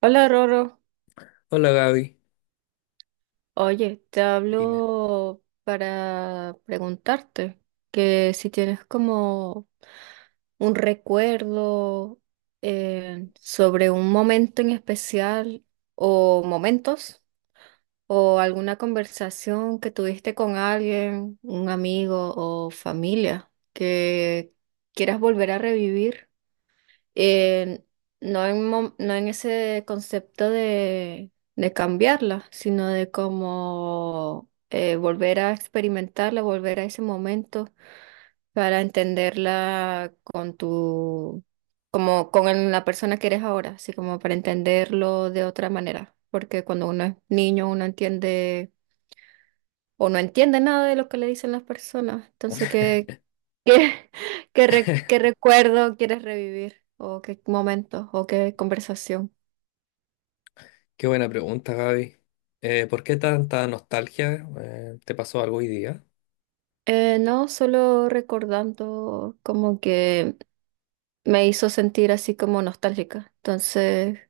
Hola Roro, Hola Gaby, oye, te dime. hablo para preguntarte que si tienes como un recuerdo sobre un momento en especial o momentos o alguna conversación que tuviste con alguien, un amigo o familia que quieras volver a revivir. eh, no no en ese concepto de cambiarla, sino de cómo volver a experimentarla, volver a ese momento para entenderla con tu, como con la persona que eres ahora, así como para entenderlo de otra manera. Porque cuando uno es niño, uno entiende o no entiende nada de lo que le dicen las personas. Entonces, ¿qué? ¿Qué, ¿qué qué recuerdo quieres revivir? ¿O qué momento? ¿O qué conversación? Qué buena pregunta, Gaby. ¿Por qué tanta nostalgia? ¿Te pasó algo hoy día? No, solo recordando como que me hizo sentir así como nostálgica. Entonces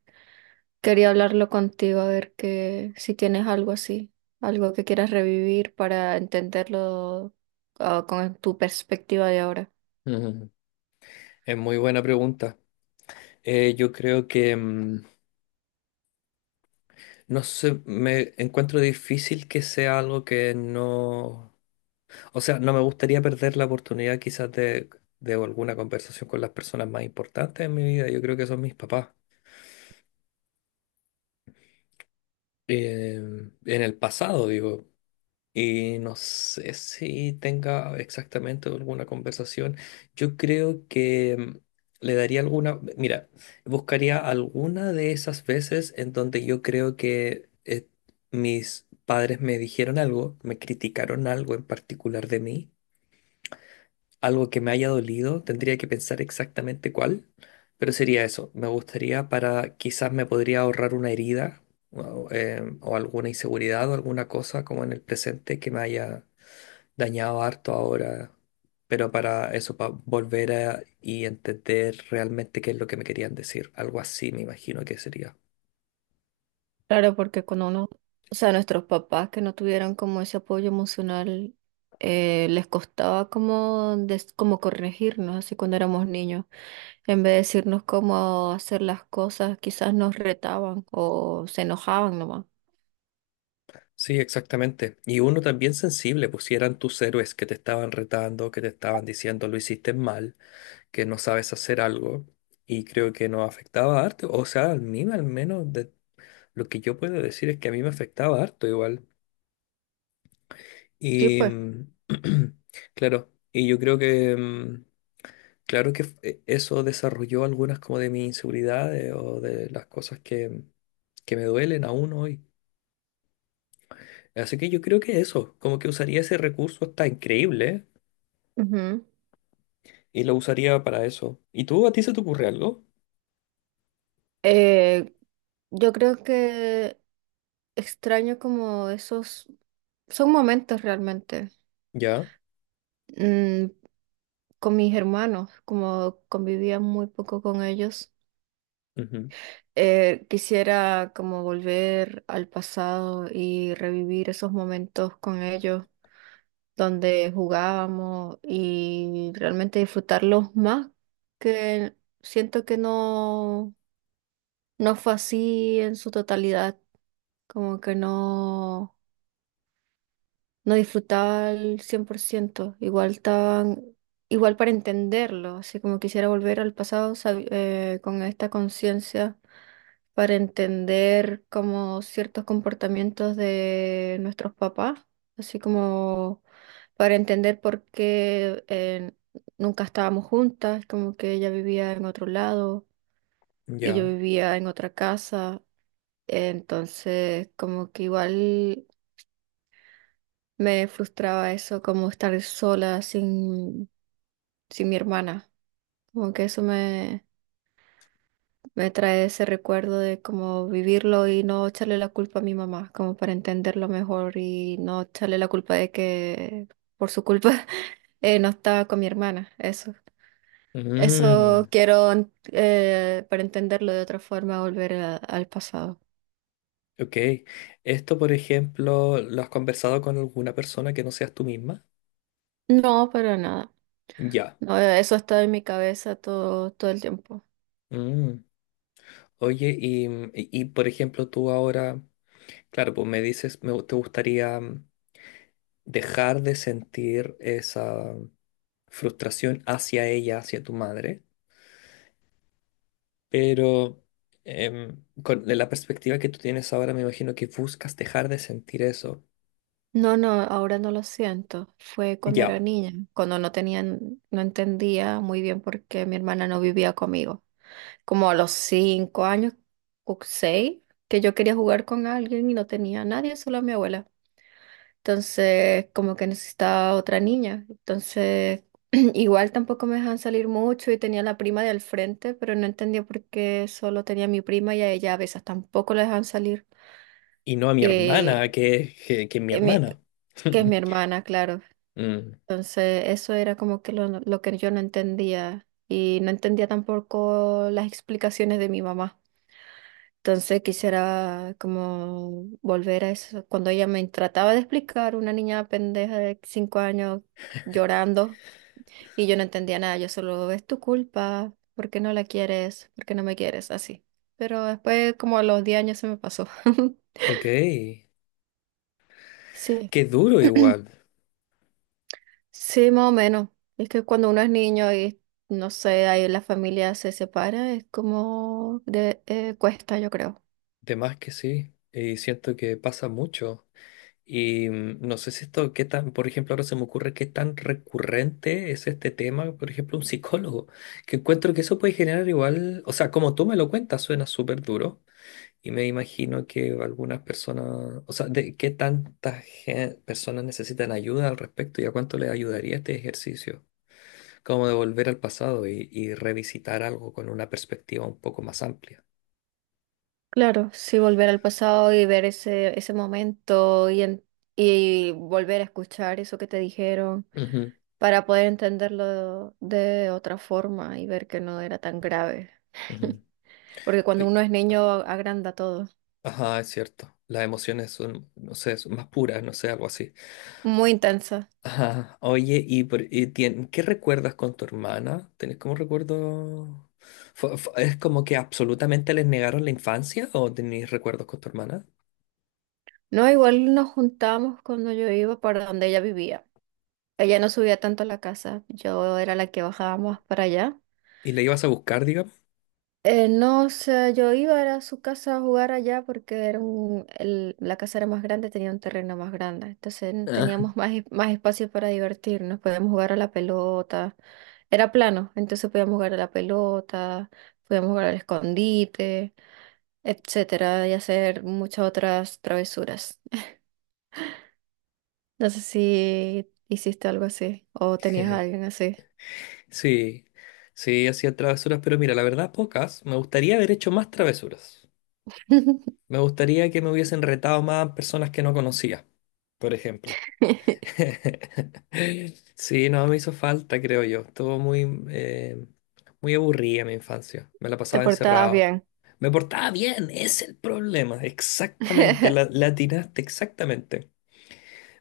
quería hablarlo contigo a ver que si tienes algo así, algo que quieras revivir para entenderlo ah, con tu perspectiva de ahora. Es muy buena pregunta. Yo creo que, no sé, me encuentro difícil que sea algo que no... O sea, no me gustaría perder la oportunidad quizás de alguna conversación con las personas más importantes en mi vida. Yo creo que son mis papás. En el pasado, digo. Y no sé si tenga exactamente alguna conversación. Yo creo que le daría alguna, mira, buscaría alguna de esas veces en donde yo creo que mis padres me dijeron algo, me criticaron algo en particular de mí, algo que me haya dolido, tendría que pensar exactamente cuál, pero sería eso. Me gustaría para, quizás me podría ahorrar una herida o, o alguna inseguridad o alguna cosa como en el presente que me haya dañado harto ahora, pero para eso, para volver a y entender realmente qué es lo que me querían decir. Algo así me imagino que sería. Claro, porque cuando uno, o sea, nuestros papás que no tuvieron como ese apoyo emocional, les costaba como corregirnos, así cuando éramos niños. En vez de decirnos cómo hacer las cosas, quizás nos retaban o se enojaban nomás. Sí, exactamente. Y uno también sensible, pues si eran tus héroes que te estaban retando, que te estaban diciendo lo hiciste mal, que no sabes hacer algo, y creo que nos afectaba harto. O sea, a mí al menos de lo que yo puedo decir es que a mí me afectaba harto igual. Sí, Y pues. Claro, y yo creo que claro eso desarrolló algunas como de mis inseguridades o de las cosas que me duelen aún hoy. Así que yo creo que eso, como que usaría ese recurso está increíble Ujú. y lo usaría para eso. ¿Y tú, a ti se te ocurre algo? Eh, yo creo que extraño como esos, son momentos realmente. Ya. Mm, con mis hermanos, como convivía muy poco con ellos. Ujú. Quisiera como volver al pasado y revivir esos momentos con ellos donde jugábamos y realmente disfrutarlos más, que siento que no fue así en su totalidad, como que no disfrutaba al 100% igual estaban, igual para entenderlo, así como quisiera volver al pasado con esta conciencia para entender como ciertos comportamientos de nuestros papás, así como para entender por qué nunca estábamos juntas, como que ella vivía en otro lado y yo Ya. vivía en otra casa. Entonces, como que igual me frustraba eso, como estar sola sin mi hermana. Como que eso me, me trae ese recuerdo de cómo vivirlo y no echarle la culpa a mi mamá, como para entenderlo mejor y no echarle la culpa de que por su culpa no estaba con mi hermana. Eso, Mm. eso quiero para entenderlo de otra forma, volver al pasado. Ok. Esto, por ejemplo, ¿lo has conversado con alguna persona que no seas tú misma? No, para nada. Ya. No, eso está en mi cabeza todo el tiempo. Mm. Oye, y por ejemplo, tú ahora, claro, pues me dices, me, te gustaría dejar de sentir esa frustración hacia ella, hacia tu madre, pero con la perspectiva que tú tienes ahora, me imagino que buscas dejar de sentir eso. No, no, ahora no lo siento. Fue cuando era Ya, niña, cuando no no entendía muy bien por qué mi hermana no vivía conmigo. Como a los 5 años o 6, que yo quería jugar con alguien y no tenía a nadie, solo a mi abuela. Entonces, como que necesitaba otra niña. Entonces, igual tampoco me dejaban salir mucho y tenía la prima del frente, pero no entendía por qué solo tenía a mi prima y a ella a veces tampoco la dejaban salir. y no a mi Eh, hermana, que mi eh, mi- hermana. que es mi hermana, claro. Mm. Entonces, eso era como que lo que yo no entendía y no entendía tampoco las explicaciones de mi mamá. Entonces, quisiera como volver a eso. Cuando ella me trataba de explicar, una niña pendeja de 5 años llorando y yo no entendía nada, yo solo, es tu culpa, ¿por qué no la quieres? ¿Por qué no me quieres? Así. Pero después, como a los 10 años se me pasó. Ok, Sí. qué duro igual, Sí, más o menos. Es que cuando uno es niño y no sé, ahí la familia se separa, es como de cuesta, yo creo. de más que sí, y siento que pasa mucho. Y no sé si esto, qué tan, por ejemplo, ahora se me ocurre qué tan recurrente es este tema, por ejemplo, un psicólogo, que encuentro que eso puede generar igual, o sea, como tú me lo cuentas, suena súper duro, y me imagino que algunas personas, o sea, de qué tantas personas necesitan ayuda al respecto y a cuánto les ayudaría este ejercicio, como de volver al pasado y revisitar algo con una perspectiva un poco más amplia. Claro, sí, volver al pasado y ver ese momento y volver a escuchar eso que te dijeron Ujú, para poder entenderlo de otra forma y ver que no era tan grave. ujú. Porque cuando Ay. uno es niño agranda todo. Ajá, es cierto. Las emociones son, no sé, son más puras, no sé, algo así. Muy intensa. Ajá. Oye, ¿ qué recuerdas con tu hermana? ¿Tenés como recuerdo? ¿Es como que absolutamente les negaron la infancia o tenés recuerdos con tu hermana? No, igual nos juntamos cuando yo iba para donde ella vivía. Ella no subía tanto a la casa, yo era la que bajaba más para allá. ¿Y la ibas a buscar, digamos? No, o sea, yo iba era a su casa a jugar allá porque era la casa era más grande, tenía un terreno más grande, entonces Ah. teníamos más espacio para divertirnos, podíamos jugar a la pelota, era plano, entonces podíamos jugar a la pelota, podíamos jugar al escondite, etcétera, y hacer muchas otras travesuras. No sé si hiciste algo así o tenías a alguien así. Sí, sí, hacía travesuras, pero mira, la verdad, pocas. Me gustaría haber hecho más travesuras. Me gustaría que me hubiesen retado más personas que no conocía, por ejemplo. Sí, no, me hizo falta, creo yo. Estuvo muy, eh, muy aburrida mi infancia. Me la Te pasaba portabas encerrado. bien. Me portaba bien, es el problema. Exactamente, la atinaste, exactamente.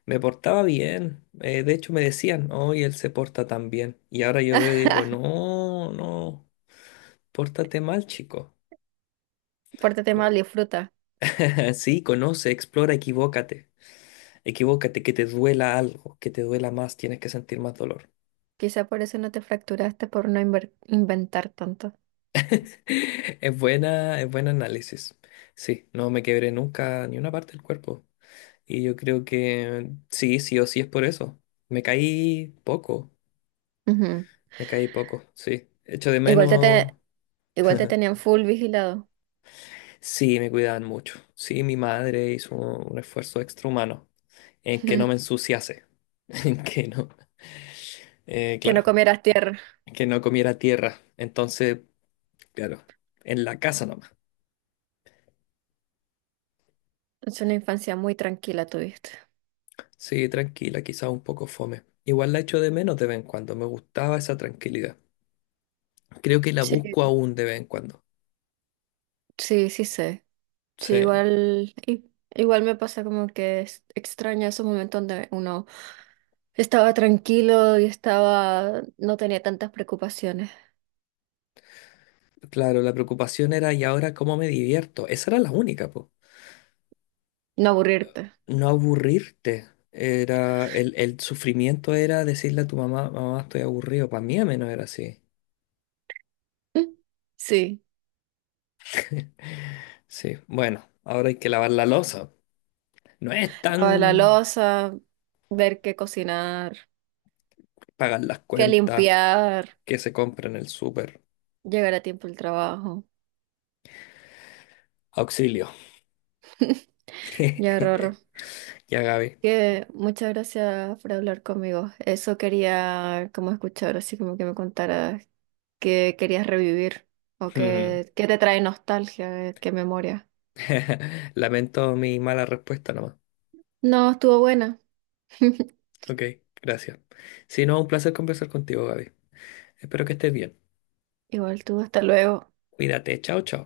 Me portaba bien. De hecho, me decían, hoy él se porta tan bien. Y ahora yo veo y digo, no, no, pórtate mal, chico. Pórtate mal y fruta. Sí, conoce, explora, equivócate. Equivócate, que te duela algo, que te duela más, tienes que sentir más dolor. Quizá por eso no te fracturaste por no inventar tanto. Es buena, es buen análisis. Sí, no me quebré nunca ni una parte del cuerpo. Y yo creo que sí, sí o sí es por eso. Me caí poco, Ujú. me caí poco, sí. Echo de Igual menos. Igual te tenían full vigilado. Sí, me cuidaban mucho. Sí, mi madre hizo un esfuerzo extrahumano en que no me ensuciase, en que no, Que no claro, comieras tierra. en que no comiera tierra. Entonces, claro, en la casa nomás. Es una infancia muy tranquila tuviste. Sí, tranquila, quizás un poco fome. Igual la echo de menos de vez en cuando, me gustaba esa tranquilidad. Creo que la Sí, busco aún de vez en cuando. sí, sí sé. Sí, Sí, igual, i- igual me pasa como que extraño esos momentos donde uno estaba tranquilo y estaba, no tenía tantas preocupaciones. claro, la preocupación era, ¿y ahora cómo me divierto? Esa era la única, po. No aburrirte. No aburrirte. Era, el sufrimiento era decirle a tu mamá, mamá, estoy aburrido. Para mí al menos era así. Sí. Sí, bueno, ahora hay que lavar la loza. No es Lavar la tan loza, ver qué cocinar, pagar las qué cuentas limpiar, que se compra en el súper. llegar a tiempo al trabajo. Auxilio. Ya, Rorro, Ya, Gaby. que muchas gracias por hablar conmigo. Eso quería como escuchar, así como que me contaras qué querías revivir o qué te trae nostalgia, qué memoria. Lamento mi mala respuesta nomás. No, estuvo buena. Ok, gracias. Si no, un placer conversar contigo, Gaby. Espero que estés bien. Igual tú, hasta luego. Cuídate, chao, chao.